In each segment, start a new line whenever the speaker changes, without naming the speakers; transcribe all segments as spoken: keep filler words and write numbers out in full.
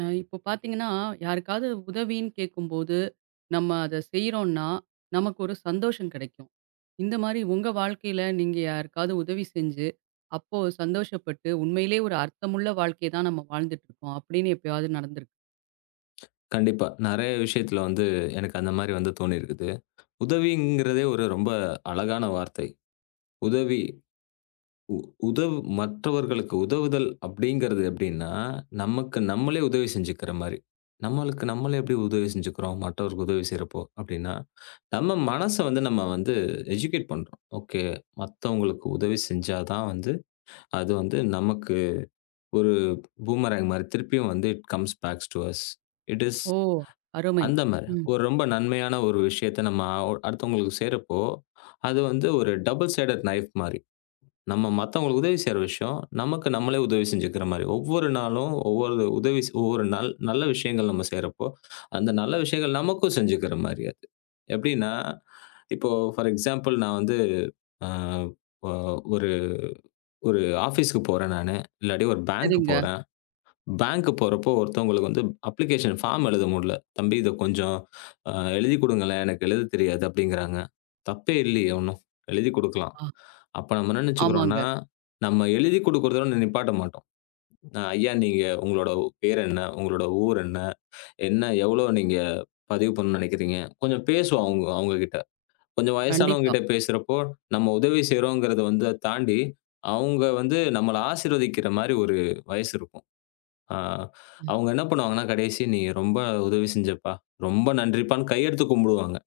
அஹ் இப்போ பார்த்தீங்கன்னா, யாருக்காவது உதவின்னு கேட்கும்போது, நம்ம அத செய்றோம்னா, நமக்கு ஒரு சந்தோஷம் கிடைக்கும். இந்த மாரி உங்க வாழ்க்கையில நீங்க யாருக்காவது உதவி செஞ்சு, அப்போ சந்தோஷப்பட்டு, உண்மையிலே ஒரு அர்த்தமுள்ள வாழ்க்கைய தான் நம்ம வாழ்ந்துட்டு இருக்கோம் அப்படின்னு எப்பயாவது நடந்திருக்கு?
கண்டிப்பா. நெறைய விஷயத்துல வந்து எனக்கு அந்த மாரி வந்து தோணியிருக்குது. உதவிங்கிறதே ஒரு ரொம்ப அழகான வார்த்தை. உதவி உதவு மற்றவர்களுக்கு உதவுதல் அப்படிங்கிறது எப்படின்னா, நமக்கு நம்மளே உதவி செஞ்சுக்கிற மாரி. நம்மளுக்கு நம்மளே எப்படி உதவி செஞ்சுக்கிறோம், மற்றவருக்கு உதவி செய்றப்போ அப்படின்னா, நம்ம மனச வந்து நம்ம வந்து எஜுகேட் பண்றோம். ஓகே, மத்தவங்களுக்கு உதவி செஞ்சா தான் வந்து அது வந்து நமக்கு ஒரு பூமராங் மாரி திருப்பியும் வந்து it comes backs to us. It is
ஓ! அருமை.
அந்த மாரி.
ம்.
ஒரு ரொம்ப நன்மையான ஒரு விஷயத்த நம்ம ஒ அடுத்தவங்களுக்கு செய்றப்போ, அது வந்து ஒரு டபுள் சைடட் நைஃப் மாரி. நம்ம மத்தவங்களுக்கு உதவி செய்ற விஷயம், நமக்கு நம்மளே உதவி செஞ்சுக்கிற மாரி. ஒவ்வொரு நாளும் ஒவ்வொரு உதவி செ ஒவ்வொரு நல் நல்ல விஷயங்கள் நம்ம செய்றப்போ, அந்த நல்ல விஷயங்கள் நமக்கும் செஞ்சுக்கிற மாரி அது. எப்டின்னா, இப்போ ஃபார் எக்ஸாம்பிள் நான் வந்து அ ஒ ஒரு ஒரு ஆஃபீஸ்க்கு போறேன் நானு, இல்லாட்டி ஒரு பேங்க்கு
சரிங்க.
போறேன். பேங்க்கு போறப்போ ஒருத்தவங்களுக்கு வந்து அப்ளிகேஷன் ஃபார்ம் எழுத முடியல. "தம்பி இத கொஞ்சம் அ எழுதிக் குடுங்களேன். எனக்கு எழுதத் தெரியாது" அப்படிங்கிறாங்க. தப்பே இல்லையே ஒண்ணும். எழுதிக் குடுக்கலாம்.
ஆ,
அப்ப நம்ம என்ன நினைச்சுக்கிறோம்ன்னா,
ஆமாங்க.
நம்ம எழுதிக் குடுக்குறதோட நிப்பாட்ட மாட்டோம். அ "ஐயா நீங்க உங்களோட பேர் என்ன? உங்களோட ஊர் என்ன? என்ன எவ்வளோ நீங்க பதிவு பண்ணணும்னு நினைக்கிறீங்க?" கொஞ்சம் பேசுவோம் அவங்க அவங்க கிட்ட. கொஞ்சம் வயசானவங்க
கண்டிப்பா.
கிட்ட பேசுறப்போ, நம்ம உதவி செய்றோங்கிறத வந்து தாண்டி, அவங்க வந்து நம்மள ஆசீர்வதிக்கிற மாரி ஒரு வயசு இருக்கும். ஆ.
ம்.
அவங்க என்ன பண்ணுவாங்கன்னா, கடைசி "நீங்க ரொம்ப உதவி செஞ்சப்பா. ரொம்ப நன்றிப்பான்னு" கையெடுத்து கும்பிடுவாங்க.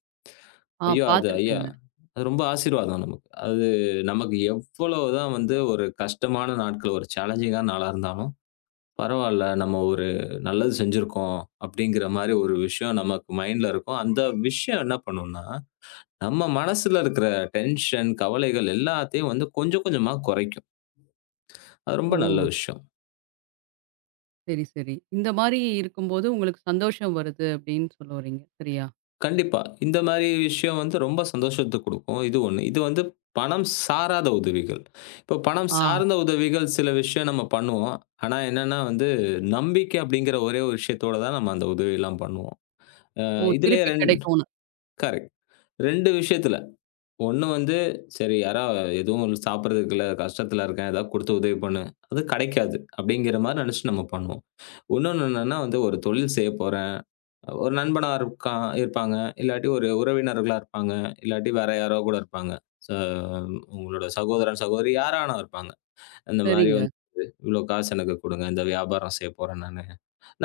ஆ,
ஐயோ! அது ஐயா
பார்த்துருக்கேங்க.
அது ரொம்ப ஆசீர்வாதம் நமக்கு. அது நமக்கு எவ்வளவுதான் வந்து ஒரு கஷ்டமான நாட்கள், ஒரு சேலஞ்சிங்கான நாளா இருந்தாலும், பரவால்ல நம்ம ஒரு நல்லது செஞ்சிருக்கோம் அப்படிங்கிற மாரி ஒரு விஷயம் நமக்கு மைண்ட்ல இருக்கும். அந்த விஷயம் என்ன பண்ணும்னா, நம்ம மனசுல இருக்கிற டென்ஷன், கவலைகள் எல்லாத்தையும் வந்து கொஞ்சம் கொஞ்சமா குறைக்கும். அது ரொம்ப
ஓ!
நல்ல விஷயம்.
சரி, சரி. இந்த மாரி இருக்கும்போது உங்களுக்கு சந்தோஷம் வருது அப்படின்னு சொல்ல வர்றீங்க. சரியா?
கண்டிப்பா. இந்த மாரி விஷயம் வந்து ரொம்ப சந்தோஷத்த குடுக்கும். இது ஒன்று. இது வந்து பணம் சாராத உதவிகள். இப்போ பணம்
ஆ.
சார்ந்த உதவிகள் சில விஷயம் நம்ம பண்ணுவோம். ஆனா என்னன்னா வந்து நம்பிக்கை அப்படிங்கிற ஒரே ஒரு விஷயத்தோட தான் நம்ம அந்த உதவியெல்லாம் பண்ணுவோம். அ
ஓ!
இதுலயே
திருப்பி
ரெண்
கிடைக்கும்னு.
கரெக்ட். ரெண்டு விஷயத்துல. ஒன்று வந்து சரி யாரா எதுவும் சாப்பிடுறதுக்கு இல்ல, கஷ்டத்துல இருக்கேன் ஏதாவது குடுத்து உதவி பண்ணு. அது கெடைக்காது அப்படிங்கிற மாரி நெனச்சு நம்ம பண்ணுவோம். இன்னொன்னு என்னன்னா வந்து ஒரு தொழில் செய்ய போறேன். ஒரு நண்பனா இருக்கான் இருப்பாங்க. இல்லாட்டி ஒரு உறவினர்களா இருப்பாங்க. இல்லாட்டி வேற யாரோ கூட இருப்பாங்க. ச உங்களோட சகோதரன், சகோதரி யாரானா இருப்பாங்க. இந்த மாரி
சரிங்க.
வந்து இவ்வளோ காசு எனக்கு குடுங்க. இந்த வியாபாரம் செய்ய போறேன் நானு.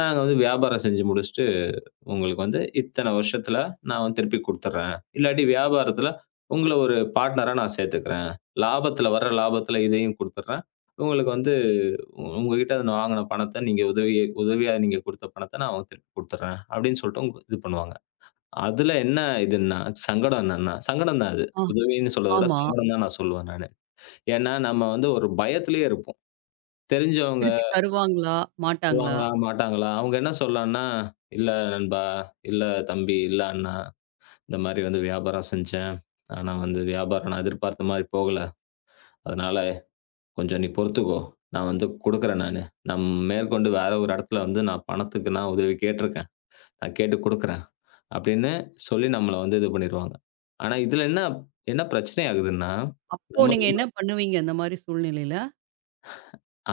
நாங்க வந்து வியாபாரம் செஞ்சு முடிச்சுட்டு, உங்களுக்கு வந்து இத்தன வருஷத்துல நான் வந்து திருப்பி குடுத்துர்றேன். இல்லாட்டி வியாபாரத்துல உங்கள ஒரு பார்ட்னரா நான் சேர்த்துக்கிறேன். லாபத்துல வர்ற லாபத்துல இதையும் குடுத்துர்றேன். உங்களுக்கு வந்து உ- உங்ககிட்ட நான் வாங்குன பணத்த நீங்க உதவி உதவியா நீங்க குடுத்த பணத்த நான் வந்து திருப்பி குடுத்துர்றேன். அப்படின்னு சொல்லிட்டு உங்க இது பண்ணுவாங்க. அதுல என்ன இதுன்னா, சங்கடம் என்னன்னா, சங்கடம் தான் அது.
ஆ,
உதவின்னு சொல்றத விட
ஆமா.
சங்கடம் தான் நான் சொல்லுவேன் நானு. ஏன்னா, நம்ம வந்து ஒரு பயத்திலேயே இருப்போம். தெரிஞ்சவங்க
திருப்பி தருவாங்களா? மாட்டாங்களா?
வருவாங்களா, மாட்டாங்களா? அவங்க என்ன சொல்லலாம்ன்னா, "இல்ல நண்பா, இல்ல தம்பி, இல்ல அண்ணா, இந்த மாரி வந்து வியாபாரம் செஞ்சேன். ஆனா வந்து வியாபாரம் நான் எதிர்பார்த்த மாரி போகல. அதனால கொஞ்சம் நீ பொறுத்துக்கோ. நான் வந்து குடுக்குறேன் நானு. நான் நம் மேற்கொண்டு வேற ஒரு இடத்துல வந்து நான் பணத்துக்கு நான் உதவி கேட்டிருக்கேன். நான் கேட்டு குடுக்குறேன். அப்படின்னு சொல்லி நம்மள வந்து இது பண்ணிருவாங்க. ஆனா இதுல என்ன என்ன பிரச்சனை ஆகுதுன்னா,
அப்போ
நம்ம
நீங்க என்ன பண்ணுவீங்க அந்த மாரி சூழ்நிலையில?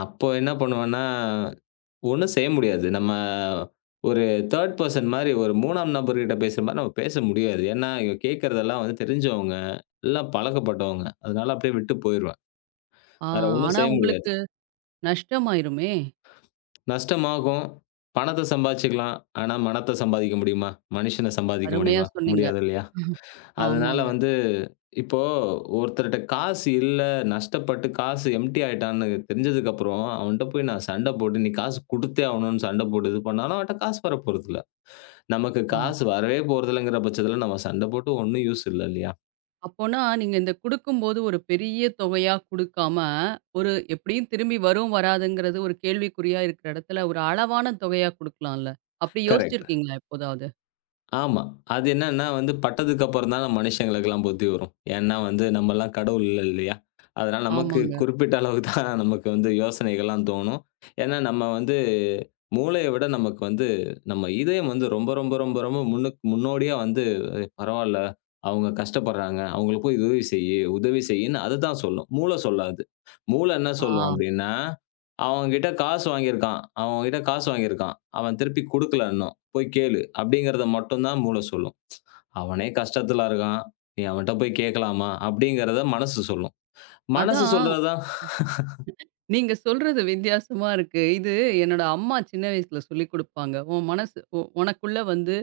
அப்போ என்ன பண்ணுவேன்னா, ஒண்ணும் செய்ய முடியாது. நம்ம ஒரு மூன்று பெர்சன் மாரி ஒரு 3ஆம் நபர்கிட்ட பேசுற மாரி நம்ம பேச முடியாது. ஏன்னா, இவங்க கேட்கிறதெல்லாம் வந்து தெரிஞ்சவங்க, எல்லாம் பழக்கப்பட்டவங்க. அதனால அப்படியே விட்டு போயிருவேன்.
ஆ,
வேற ஒண்ணும்
ஆனா
செய்ய முடியாது.
உங்களுக்கு நஷ்டமாயிருமே!
நஷ்டமாகும். பணத்த சம்பாதிச்சுக்கலாம். ஆனா, மனத்த சம்பாதிக்க முடியுமா? மனுஷன சம்பாதிக்க
அருமையா
முடியுமா?
சொன்னீங்க.
முடியாது இல்லையா? அதனால
ஆமாங்க.
வந்து இப்போ ஒருத்தர்ட்ட காசு இல்ல, நஷ்டப்பட்டு காசு எம்ப்டி ஆயிட்டான்னு தெரிஞ்சதுக்கப்புறம், அவன்ட்ட போய் நான் சண்ட போட்டு, "நீ காசு குடுத்தே ஆவணும்னு" சண்ட போட்டு இது பண்ணாலும், அவன்ட்ட காசு வரப்போறதில்ல. நமக்கு
ஆ,
காசு வரவே போறதில்லங்கிற பட்சத்தில நம்ம சண்ட போட்டு ஒண்ணும் யூஸ் இல்ல இல்லையா?
அப்போனா நீங்க இந்த குடுக்கும்போது ஒரு பெரிய தொகையா குடுக்காம, ஒரு எப்படியும் திரும்பி வரும், வராதுங்கிறது ஒரு கேள்விக்குறியா இருக்கிற இடத்துல, ஒரு அளவான தொகையா குடுக்கலாம்ல. அப்படி
கரெக்ட்.
யோசிச்சிருக்கீங்களா எப்போதாவது?
ஆமா. அது என்னன்னா வந்து பட்டதுக்கு அப்புறம் தான் நம்ம மனுஷங்களுக்கெல்லாம் புத்தி வரும். ஏன்னா வந்து நம்மலாம் கடவுள் இல்ல இல்லையா? அதனால நமக்கு
ஆமாங்க.
குறிப்பிட்ட அளவுக்கு தான் நமக்கு வந்து யோசனைகள்லாம் தோணும். ஏன்னா நம்ம வந்து மூளைய விட நமக்கு வந்து நம்ம இதயம் வந்து ரொம்ப ரொம்ப ரொம்ப ரொம்ப முன்னுக் முன்னோடியா வந்து பரவால்ல. அவங்க கஷ்டப்படுறாங்க. அவங்களுக்கு போய் உதவி செய்யி, உதவி செய்யின்னு அதுதான் சொல்லும். மூளை சொல்லாது. மூளை என்ன
ஆ,
சொல்லும் அப்டின்னா, அவன் கிட்ட காசு வாங்கியிருக்கான். அவன் கிட்ட காசு வாங்கியிருக்கான். அவன் திருப்பி குடுக்கல இன்னும். போய் கேளு. அப்டிங்கிறத மட்டும் தான் மூளை சொல்லும். அவனே கஷ்டத்துல இருக்கான். நீ அவன்ட்ட போய் கேட்கலாமா? அப்டிங்கிறத மனசு சொல்லும். மனசு
அதான்
சொல்றது தான்
நீங்க சொல்றது வித்தியாசமா இருக்கு. இது என்னோட அம்மா சின்ன வயசுல சொல்லிக் குடுப்பாங்க. உன் மனசு உ உனக்குள்ள வந்து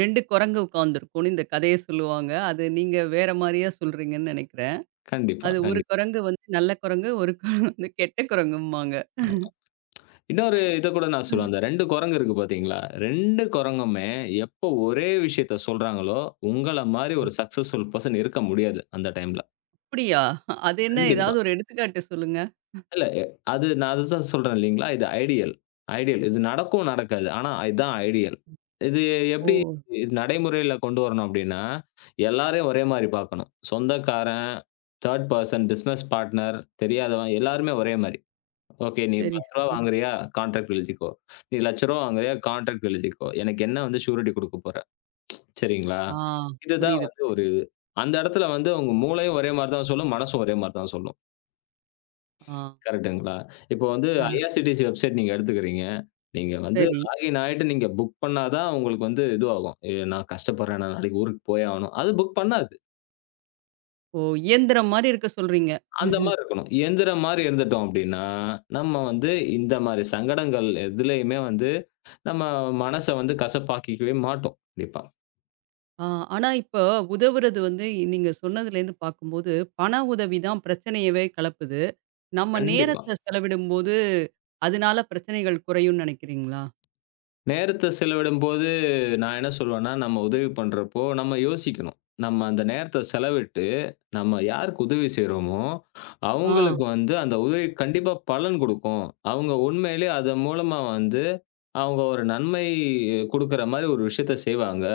ரெண்டு குரங்கு உட்காந்துருக்கும்னு இந்த கதைய சொல்லுவாங்க. அது நீங்க வேற மாரியா சொல்றீங்கன்னு நெனைக்கிறேன்.
கண்டிப்பா,
அது ஒரு
கண்டிப்பா.
குரங்கு வந்து நல்ல குரங்கு, ஒரு குரங்கு வந்து கெட்ட குரங்கும்பாங்க.
இன்னொரு இத கூட நான் சொல்லுவேன். அந்த ரெண்டு குரங்கு இருக்கு பார்த்தீங்களா? ரெண்டு குரங்குமே எப்போ ஒரே விஷயத்த சொல்றாங்களோ, உங்கள மாரி ஒரு சக்சஸ்ஃபுல் பெர்சன் இருக்க முடியாது, அந்த டைம்ல.
அப்படியா? அது என்ன
கண்டிப்பா.
ஏதாவது ஒரு எடுத்துக்காட்டு சொல்லுங்க.
இல்ல எ அது நான் அதுதான் சொல்றேன் இல்லீங்களா? இது ஐடியல். ஐடியல். இது நடக்கும், நடக்காது. ஆனா இதான் ஐடியல். இது
ஓ!
எப்படி இது நடைமுறையில கொண்டு வரணும் அப்படின்னா, எல்லாரையும் ஒரே மாரி பார்க்கணும். சொந்தக்காரன், த்ரீ பெர்சன், பிசினஸ் பார்ட்னர், தெரியாதவன் எல்லாருமே ஒரே மாரி. ஓகே. நீ ரூ.
சரி,
பத்து
சரி.
வாங்குறியா? கான்ட்ராக்ட் எழுதிக்கோ. நீ ரூ. ஒரு லட்சம் வாங்குறியா? கான்ட்ராக்ட் எழுதிக்கோ. எனக்கு என்ன வந்து ஷ்யூரிட்டி குடுக்க போற? சரிங்களா?
ஆ,
இதுதான்
புரியுது, புரியுது.
வந்து ஒரு அந்த இடத்துல வந்து உங்க மூளையும் ஒரே மாரி தான் சொல்லும். மனசும் ஒரே மாரி தான் சொல்லும்.
ஆ,
கரெக்ட்டுங்களா? இப்போ வந்து
ஆ,
ஐஆர்சிடிசி வெப்சைட் நீங்க எடுத்துக்கிறீங்க. நீங்க வந்து
சரி.
லாகின் ஆயிட்டு நீங்க புக் பண்ணா தான் உங்களுக்கு வந்து இதுவாகும். எ நான் கஷ்டப்படுறேன். நான் நாளைக்கு ஊருக்கு போயே ஆகணும். அது புக் பண்ணாது.
ஓ! இயந்திரம் மாரி இருக்க சொல்றீங்க.
அந்த மாரி இருக்கணும். இயந்திரம் மாரி இருந்துட்டோம் அப்டின்னா, நம்ம வந்து இந்த மாரி சங்கடங்கள் எதுலயுமே வந்து நம்ம மனச வந்து கசப்பாக்கிக்கவே மாட்டோம். கண்டிப்பா,
ஆ, ஆனா இப்ப உதவுறது வந்து நீங்க சொன்னதுலேருந்து பார்க்கும்போது, பண உதவி தான் பிரச்சனையவே கெளப்புது. நம்ம
கண்டிப்பா.
நேரத்த செலவிடும்போது, அதனால பிரச்சனைகள் குறையும்னு நெனைக்கிறீங்களா?
நேரத்த செலவிடும்போது நான் என்ன சொல்வேன்னா, நம்ம உதவி பண்றப்போ நம்ம யோசிக்கணும். நம்ம அந்த நேரத்த செலவிட்டு, நம்ம யாருக்கு உதவி செய்றோமோ,
ஆ,
அவங்களுக்கு வந்து அந்த உதவி கண்டிப்பா பலன் குடுக்கும். அவங்க உண்மையிலே அதன் மூலமா வந்து, அவங்க ஒரு நன்மை குடுக்குற மாரி ஒரு விஷயத்த செய்வாங்க.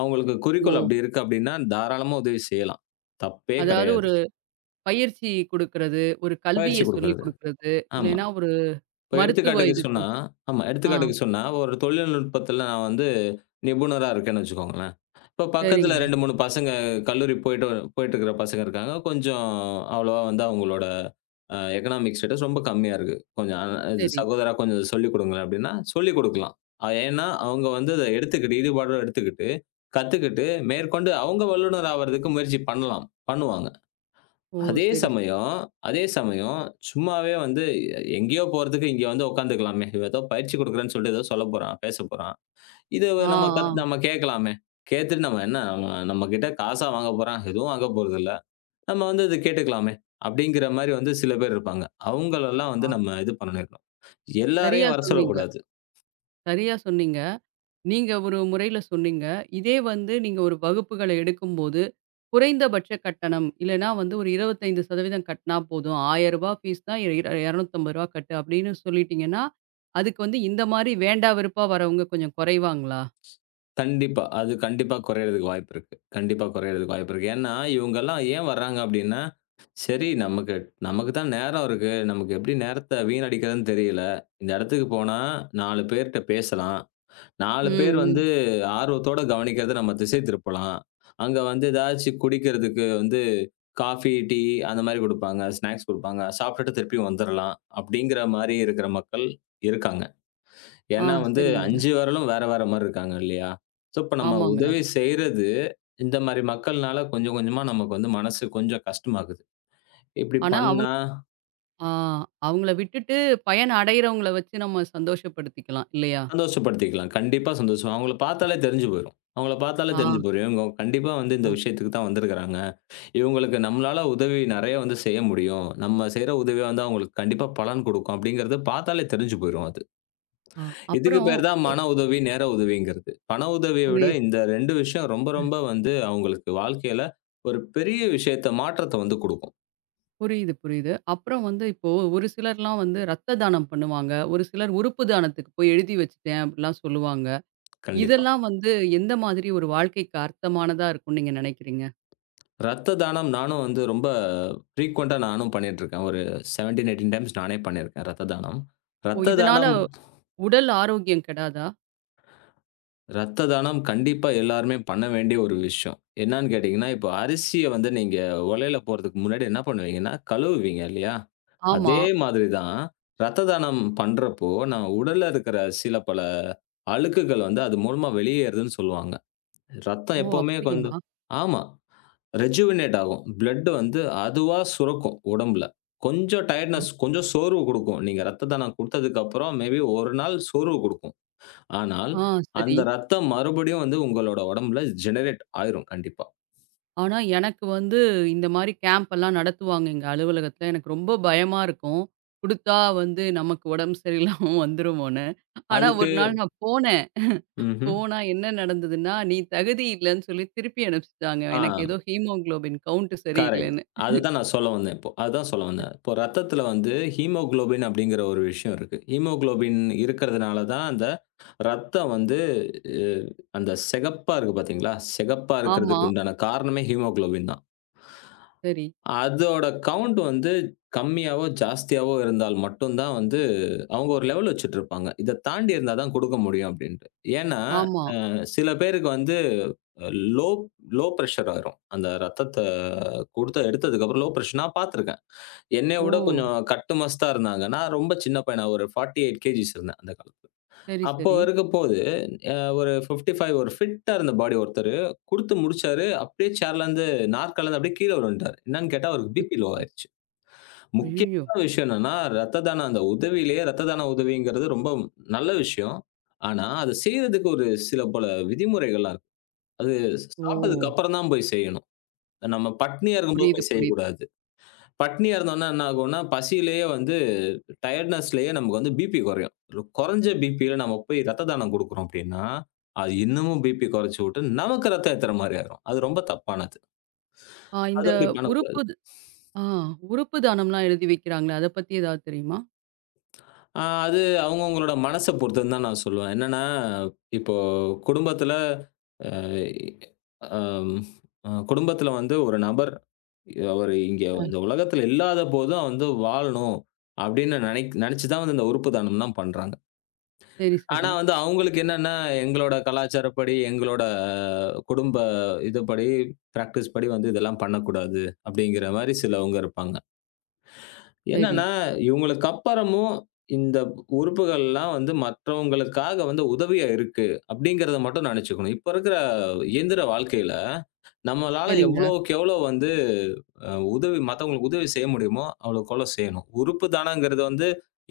அவங்களுக்கு
ஓ!
குறிக்கோள் அப்படி இருக்கு அப்படின்னா, தாராளமா உதவி செய்யலாம். தப்பே
அதாவது
கிடையாது.
ஒரு பயிற்சி குடுக்குறது, ஒரு கல்விய
பயிற்சி
சொல்லிக்
குடுக்குறது.
குடுக்குறது,
ஆமா.
இல்லைன்னா ஒரு
இப்ப
மருத்துவ
எடுத்துக்காட்டுக்கு
இதுக்கு
சொன்னா ஆமா,
ஆ,
எடுத்துக்காட்டுக்கு சொன்னா, ஒரு தொழில்நுட்பத்துல நான் வந்து நிபுணரா இருக்கேன்னு வச்சுக்கோங்களேன். இப்ப
சரிங்க,
பக்கத்துல ரெண்டு, மூணு பசங்க கல்லூரி போயிட்டு போயிட்டு இருக்கிற பசங்க இருக்காங்க. கொஞ்சம் அவ்வளவா வந்து அவங்களோட அ எக்கனாமிக் ஸ்டேட்டஸ் ரொம்ப கம்மியா இருக்கு. கொஞ்சம் அ இது
சரி.
சகோதரா கொஞ்சம் சொல்லிக் குடுங்களேன் அப்படின்னா, சொல்லிக் குடுக்கலாம். ஏன்னா, அவங்க வந்து அத எடுத்துக்கிட்டு ஈடுபாடோட எடுத்துக்கிட்டு, கத்துக்கிட்டு மேற்கொண்டு அவங்க வல்லுனர் ஆவறதுக்கு முயற்சி பண்ணலாம். பண்ணுவாங்க.
ஓ!
அதே
சரி, சரி.
சமயம் அதே சமயம் சும்மாவே வந்து எங்கேயோ போறதுக்கு இங்க வந்து உட்காந்துக்கலாமே. இவன் ஏதோ பயிற்சி குடுக்குறேன்னு சொல்லிட்டு ஏதோ சொல்லப் போறான், பேசப் போறான். இது
ஆ,
நம்ம
ஆ,
கத் நம்ம கேட்கலாமே. கேட்டுட்டு நம்ம என்ன நம்ம நம்மகிட்ட காசா வாங்கப் போறான். எதுவும் வாங்கப் போறதில்ல. நம்ம வந்து இத கேட்டுக்கலாமே! அப்படிங்கிற மாரி வந்து சில பேர் இருப்பாங்க. அவங்களெல்லாம் வந்து
ஆ.
நம்ம இது பண்ணிரணும்.
சரியா
எல்லாரையும் வரச்
சொன்னீங்க,
சொல்லக்கூடாது.
சரியா சொன்னீங்க. நீங்க ஒரு முறையில சொன்னீங்க. இதே வந்து நீங்க ஒரு வகுப்புகள எடுக்கும்போது, குறைந்தபட்ச கட்டணம் இல்லன்னா வந்து ஒரு இருபத்தி ஐந்து சதவீதம் கட்டினா போதும். ரூ. ஆயிரம் ஃபீஸ் தான் இர ரூ. இருநூத்தி ஐம்பது கட்டு அப்படின்னு சொல்லிட்டீங்கன்னா, அதுக்கு வந்து இந்த மாரி வேண்டா வெறுப்பா வரவங்க கொஞ்சம் குறைவாங்களா?
கண்டிப்பா. அது கண்டிப்பா குறையறதுக்கு வாய்ப்பு இருக்கு. கண்டிப்பா குறையறதுக்கு வாய்ப்பு இருக்கு. ஏன்னா, இவங்கலாம் ஏன் வர்றாங்க அப்டின்னா, சரி நமக்கு நமக்கு தான் நேரம் இருக்கு. நமக்கு எப்டி நேரத்த வீணடிக்கிறதுன்னு தெரியல. இந்த இடத்துக்கு போனா நாலு பேர்ட்ட பேசலாம். நாலு
ம்,
பேர்
ம்.
வந்து ஆர்வத்தோட கவனிக்கிறத நம்ம திசை திருப்பலாம். அங்க வந்து ஏதாச்சும் குடிக்கிறதுக்கு வந்து காஃபி, டீ அந்த மாரி குடுப்பாங்க. ஸ்நாக்ஸ் குடுப்பாங்க. சாப்ட்டுட்டு திருப்பி வந்துரலாம். அப்டிங்கிற மாரி இருக்கிற மக்கள் இருக்காங்க.
ஆ,
ஏன்னா வந்து
சரிங்க.
அஞ்சு விரலும் வேற, வேற மாரி இருக்காங்க இல்லையா? ஸோ, இப்ப நம்ம
ஆமாங்க.
உதவி செய்றது, இந்த மாரி மக்கள்னால கொஞ்சம் கொஞ்சமா நமக்கு வந்து மனசு கொஞ்சம் கஷ்டமாகுது. இப்படி
ஆனா அவங்க
பண்ணா
ஆ, அவங்கள விட்டுட்டு பயன் அடையறவங்கள வச்சு நம்ம சந்தோஷப்படுத்திக்கலாம் இல்லையா?
சந்தோஷப்படுத்திக்கலாம். கண்டிப்பா சந்தோஷம். அவங்கள பார்த்தாலே தெரிஞ்சு போயிரும். அவங்கள பார்த்தாலே
ஆ,
தெரிஞ்சு போயிரும். இவங்க கண்டிப்பா வந்து
ஆ,
இந்த விஷயத்துக்கு தான் வந்திருக்கிறாங்க. இவங்களுக்கு நம்மளால உதவி நெறைய வந்து செய்ய முடியும். நம்ம செய்ற உதவியா வந்து அவங்களுக்கு கண்டிப்பா பலன் குடுக்கும். அப்படிங்கிறது பார்த்தாலே தெரிஞ்சு போயிரும் அது.
ஆ.
இதுக்கு
அப்புறம்
பேர் தான் மன உதவி, நேர உதவிங்கிறது. பண உதவிய
ஒரு
விட இந்த ரெண்டு விஷயம் ரொம்ப ரொம்ப வந்து அவங்களுக்கு வாழ்க்கையில ஒரு பெரிய விஷயத்த மாற்றத்த வந்து குடுக்கும்.
புரியுது, புரியுது. அப்புறம் வந்து இப்போ ஒரு சிலர்லாம் வந்து ரத்த தானம் பண்ணுவாங்க. ஒரு சிலர் உறுப்பு தானத்துக்கு போய் எழுதி வச்சுட்டேன் அப்படிலாம் சொல்லுவாங்க.
கண்டிப்பா.
இதெல்லாம் வந்து எந்த மாதிரி ஒரு வாழ்க்கைக்கு அர்த்தமானதா இருக்கும்னு நீங்க நினைக்கிறீங்க?
ரத்த தானம் நானும் வந்து ரொம்ப ஃப்ரீக்வென்ட்டா நானும் பண்ணிட்டுருக்கேன். ஒரு பதினேழு, பதினெட்டு டைம்ஸ் நானே பண்ணியிருக்கேன் ரத்த தானம்.
ஓ!
ரத்த
இதனால
தானம்
உடல் ஆரோக்கியம் கெடாதா?
ரத்த தானம் கண்டிப்பா எல்லாருமே பண்ண வேண்டிய ஒரு விஷயம். என்னான்னு கேட்டீங்கன்னா, இப்போ அரிசிய வந்து நீங்க உலையில போடுறதுக்கு முன்னாடி என்ன பண்ணுவீங்கன்னா, கழுவுவீங்க இல்லையா?
ஆமா.
அதே மாதிரி தான், ரத்த தானம் பண்றப்போ, நம்ம உடல்ல இருக்கிற சில பல அழுக்குகள் வந்து அது மூலமா வெளியேறுதுன்னு சொல்லுவாங்க. ரத்தம்
ஓ!
எப்பவுமே
அப்படியா?
கொஞ்சம் ஆமா. ரெஜுவினேட் ஆகும். பிளட் வந்து அதுவா சுரக்கும் உடம்புல. கொஞ்சம்
அ.
டயர்ட்னஸ், கொஞ்சம் சோர்வு குடுக்கும். நீங்க ரத்த தானம் குடுத்ததுக்கு அப்புறம் மேபி ஒரு நாள் சோர்வு குடுக்கும். ஆனால்,
ஆ, சரி.
அந்த ரத்தம் மறுபடியும் வந்து உங்களோட உடம்புல ஜெனரேட் ஆயிரும் கண்டிப்பா.
ஆனா எனக்கு வந்து இந்த மாரி கேம்ப் எல்லாம் நடத்துவாங்க எங்க அலுவலகத்துல. எனக்கு ரொம்ப பயமா இருக்கும். குடுத்தா வந்து நமக்கு உடம்பு சரியில்லாம வந்துருமோன்னு. ஆனா
அதுக்கு
ஒரு நாள் நான் போனேன்.
ம்ஹ்ம்.
போனா என்ன நடந்ததுன்னா, "நீ தகுதி இல்லன்னு சொல்லி திருப்பி அனுப்பிச்சுட்டாங்க.
ஆ.
எனக்கு ஏதோ ஹீமோகுளோபின் கவுண்ட்
கரெக்ட்.
சரியில்லன்னு."
அதுதான் நான் சொல்ல வந்தேன் இப்போ. அதுதான் சொல்ல வந்தேன். இப்போ ரத்தத்தில வந்து ஹீமோகுளோபின் அப்படிங்கிற ஒரு விஷயம் இருக்கு. ஹீமோகுளோபின் இருக்கிறதுனால தான் அந்த ரத்தம் வந்து அ அந்த சிகப்பா இருக்கு பார்த்தீங்களா? சிகப்பா
ஆமா,
இருக்கிறதுக்கு உண்டான காரணமே ஹீமோகுளோபின் தான்.
சரி.
அதோட கவுண்ட் வந்து கம்மியாவோ, ஜாஸ்தியாவோ இருந்தால் மட்டும் தான் வந்து அவங்க ஒரு லெவல் வச்சுட்டு இருப்பாங்க. இத தாண்டி இருந்தா தான் குடுக்க முடியும் அப்படின்ட்டு. ஏன்னா,
ஆமா.
அ சில பேருக்கு வந்து லோ லோ பிரஷர் ஆயிரும். அந்த ரத்தத்த குடுத்து எடுத்ததுக்கப்புறம் லோ பிரஷர் நான் பார்த்துருக்கேன். என்னைய
ஓ!
விட கொஞ்சம் கட்டு மஸ்தா இருந்தாங்க. நான் ரொம்ப சின்ன பையனா ஒரு நாப்பத்தி எட்டு கேஜிஸ் இருந்தேன் அந்த காலத்துல.
சரி,
அப்போ
சரி.
இருக்கப்போது அ ஒரு ஐம்பத்தி ஐந்து ஒரு ஃபிட்டா இருந்த பாடி ஒருத்தரு குடுத்து முடிச்சாரு. அப்படியே சேர்லருந்து நாற்காலிலருந்து அப்படியே கீழ விழுந்துட்டாரு. என்னன்னு கேட்டா அவருக்கு பிபி லோ
அச்சச்சோ!
ஆயிருச்சு.
ஐயய்யோ!
முக்கியமான விஷயம் என்னன்னா, ரத்த தானம் அந்த உதவியிலேயே ரத்த தான உதவிங்கிறது ரொம்ப நல்ல விஷயம். ஆனா, அத செய்றதுக்கு ஒரு சில பல விதிமுறைகள்லாம் இருக்கு. அது
ஓ!
சாப்பிட்டதுக்கு அப்புறம் தான் போய் செய்யணும். நம்ம பட்னியா இருக்கும்போது
புரியுது,
போய்
புரியுது.
செய்யக்கூடாது. பட்னியா இருந்தோம்னா என்ன ஆகும்னா, பசியிலேயே வந்து டயர்ட்னஸ்லேயே நமக்கு வந்து பிபி குறையும். ஒரு குறைஞ்ச பிபியில நம்ம போய் ரத்த தானம் குடுக்குறோம் அப்படின்னா, அது இன்னமும் பிபி குறைச்சு விட்டு நமக்கு ரத்தம் ஏத்துற மாரி ஆயிரும். அது ரொம்ப தப்பானது.
ஆ, இந்த
அது அப்படி பண்ணக்கூடாது.
உறுப்பு த- ஆ உறுப்பு தானம்லாம் எழுதி வைக்கிறாங்களே, அத பத்தி ஏதாவது தெரியுமா?
அ அது அவங்கவங்களோட மனச பொறுத்ததுன்னு தான் நான் சொல்லுவேன். என்னன்னா, இப்போ குடும்பத்தில அ அம் அ குடும்பத்தில வந்து ஒரு நபர் அவர் இங்க
ஆ,
இந்த உலகத்தில இல்லாத போதும் வந்து வாழணும் அப்படின்னு நினைக் நினைச்சு தான் வந்து இந்த உறுப்பு தானம்லாம் பண்றாங்க.
சரி,
ஆனா
சரி,
வந்து அவங்களுக்கு என்னன்னா, எங்களோட கலாச்சாரப்படி, எங்களோட குடும்ப இதுபடி, பிராக்டிஸ் படி வந்து இதெல்லாம் பண்ணக்கூடாது. அப்படிங்கிற மாரி சிலவங்க இருப்பாங்க.
சரி,
என்னன்னா, இவங்களுக்கு அப்புறமும் இந்த உறுப்புகள்லாம் வந்து மற்றவங்களுக்காக வந்து உதவியா இருக்கு. அப்படிங்கிறத மட்டும் நெனச்சுக்கணும். இப்ப இருக்கிற இயந்திர வாழ்க்கையில, நம்மளால
சரிங்க.
எவ்வளோக்கு எவ்வளோ வந்து அ உதவி மத்தவங்களுக்கு உதவி செய்ய முடியுமோ, அவ்வளோக்கு அவ்வளோ செய்யணும். உறுப்பு தானங்கிறது வந்து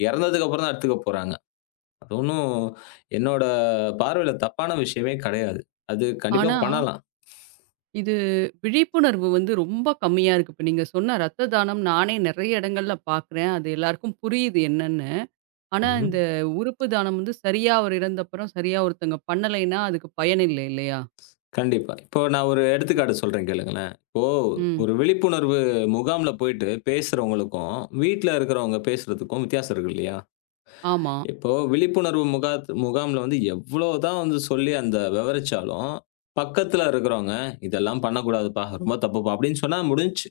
இறந்ததுக்கு அப்புறம் தான் எடுத்துக்க போறாங்க. அது ஒண்ணும் என்னோட பார்வையில தப்பான விஷயமே கிடையாது. அது கண்டிப்பா
ஆனா,
பண்ணலாம்.
இது விழிப்புணர்வு வந்து ரொம்ப கம்மியா இருக்கு. இப்ப நீங்க சொன்ன ரத்த தானம் நானே நெறைய இடங்கள்ல பார்க்குறேன். அது எல்லாருக்கும் புரியுது என்னன்னு. ஆனா,
ம்ஹ்ம்.
இந்த உறுப்பு தானம் வந்து சரியா அவர் இறந்தப்புறம் சரியா ஒருத்தங்க பண்ணலைன்னா, அதுக்கு பயன் இல்லை இல்லையா?
கண்டிப்பா. இப்போ நான் ஒரு எடுத்துக்காட்டு சொல்றேன் கேளுங்களேன். இப்போ
ம்.
ஒரு விழிப்புணர்வு முகாம்ல போயிட்டு பேசுறவங்களுக்கும், வீட்ல இருக்கிறவங்க பேசுறதுக்கும் வித்தியாசம் இருக்கு இல்லையா?
ஆமா.
இப்போ விழிப்புணர்வு முகாத் முகாம்ல வந்து எவ்வளோ தான் வந்து சொல்லி அந்த விவரிச்சாலும், பக்கத்துல இருக்கிறவங்க, "இதெல்லாம் பண்ணக்கூடாதுப்பா. ரொம்ப தப்புப்பா" அப்படின்னு சொன்னா முடிஞ்சுச்சு.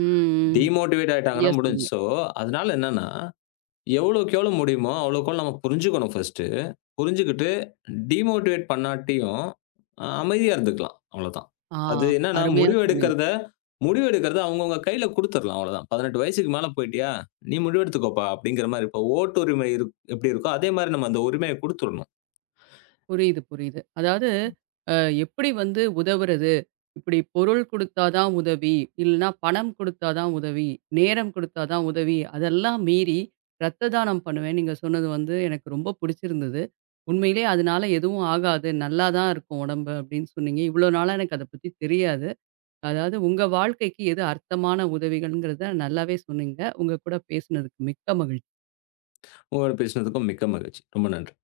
ம், ம்.
டிமோட்டிவேட்
சரியா
ஆயிட்டாங்கன்னா முடிஞ்சுச்சு.
சொன்னீங்க.
ஸோ, அதனால என்னன்னா, எவ்வளோக்கு எவ்வளோ முடியுமோ அவ்வளோக்கு அவ்வளோ நம்ம புரிஞ்சுக்கணும் ஃபர்ஸ்ட். புரிஞ்சுகிட்டு, டிமோட்டிவேட் பண்ணாட்டியும், அ அமைதியா இருந்துக்கலாம். அவ்வளதான்.
ஆ,
அது என்னன்னா,
அருமையா
முடிவு
சொன்னீங்க.
எடுக்கிறத முடிவு எடுக்கிறத அவங்கவங்க கையில குடுத்துறலாம். அவ்வளதான். பதினெட்டு வயசுக்கு மேல போயிட்டியா, நீ முடிவெடுத்துக்கோப்பா! அப்படிங்கிற மாரி. இப்போ ஓட்டு உரிமை இருக் எப்படி இருக்கோ, அதே மாரி நம்ம அந்த உரிமைய குடுத்துறணும்.
புரியுது, புரியுது. அதாவது அ, எப்படி வந்து உதவுறது? இப்படி பொருள் குடுத்தா தான் உதவி, இல்லனா பணம் குடுத்தா தான் உதவி, நேரம் குடுத்தா தான் உதவி, அதெல்லாம் மீறி ரத்த தானம் பண்ணுவேன். நீங்க சொன்னது வந்து எனக்கு ரொம்ப புடிச்சிருந்தது. உண்மையிலேயே அதனால எதுவும் ஆகாது. நல்லா தான் இருக்கும் உடம்பு அப்படின்னு சொன்னீங்க. இவ்வளோ நாளா எனக்கு அத பத்தி தெரியாது. அதாவது உங்க வாழ்க்கைக்கு எது அர்த்தமான உதவிகள்ங்கிறத நல்லாவே சொன்னீங்க. உங்க கூட பேசுனதுக்கு மிக்க மகிழ்ச்சி.
உங்களோட பேசினதுக்கும் மிக்க மகிழ்ச்சி. ரொம்ப நன்றி.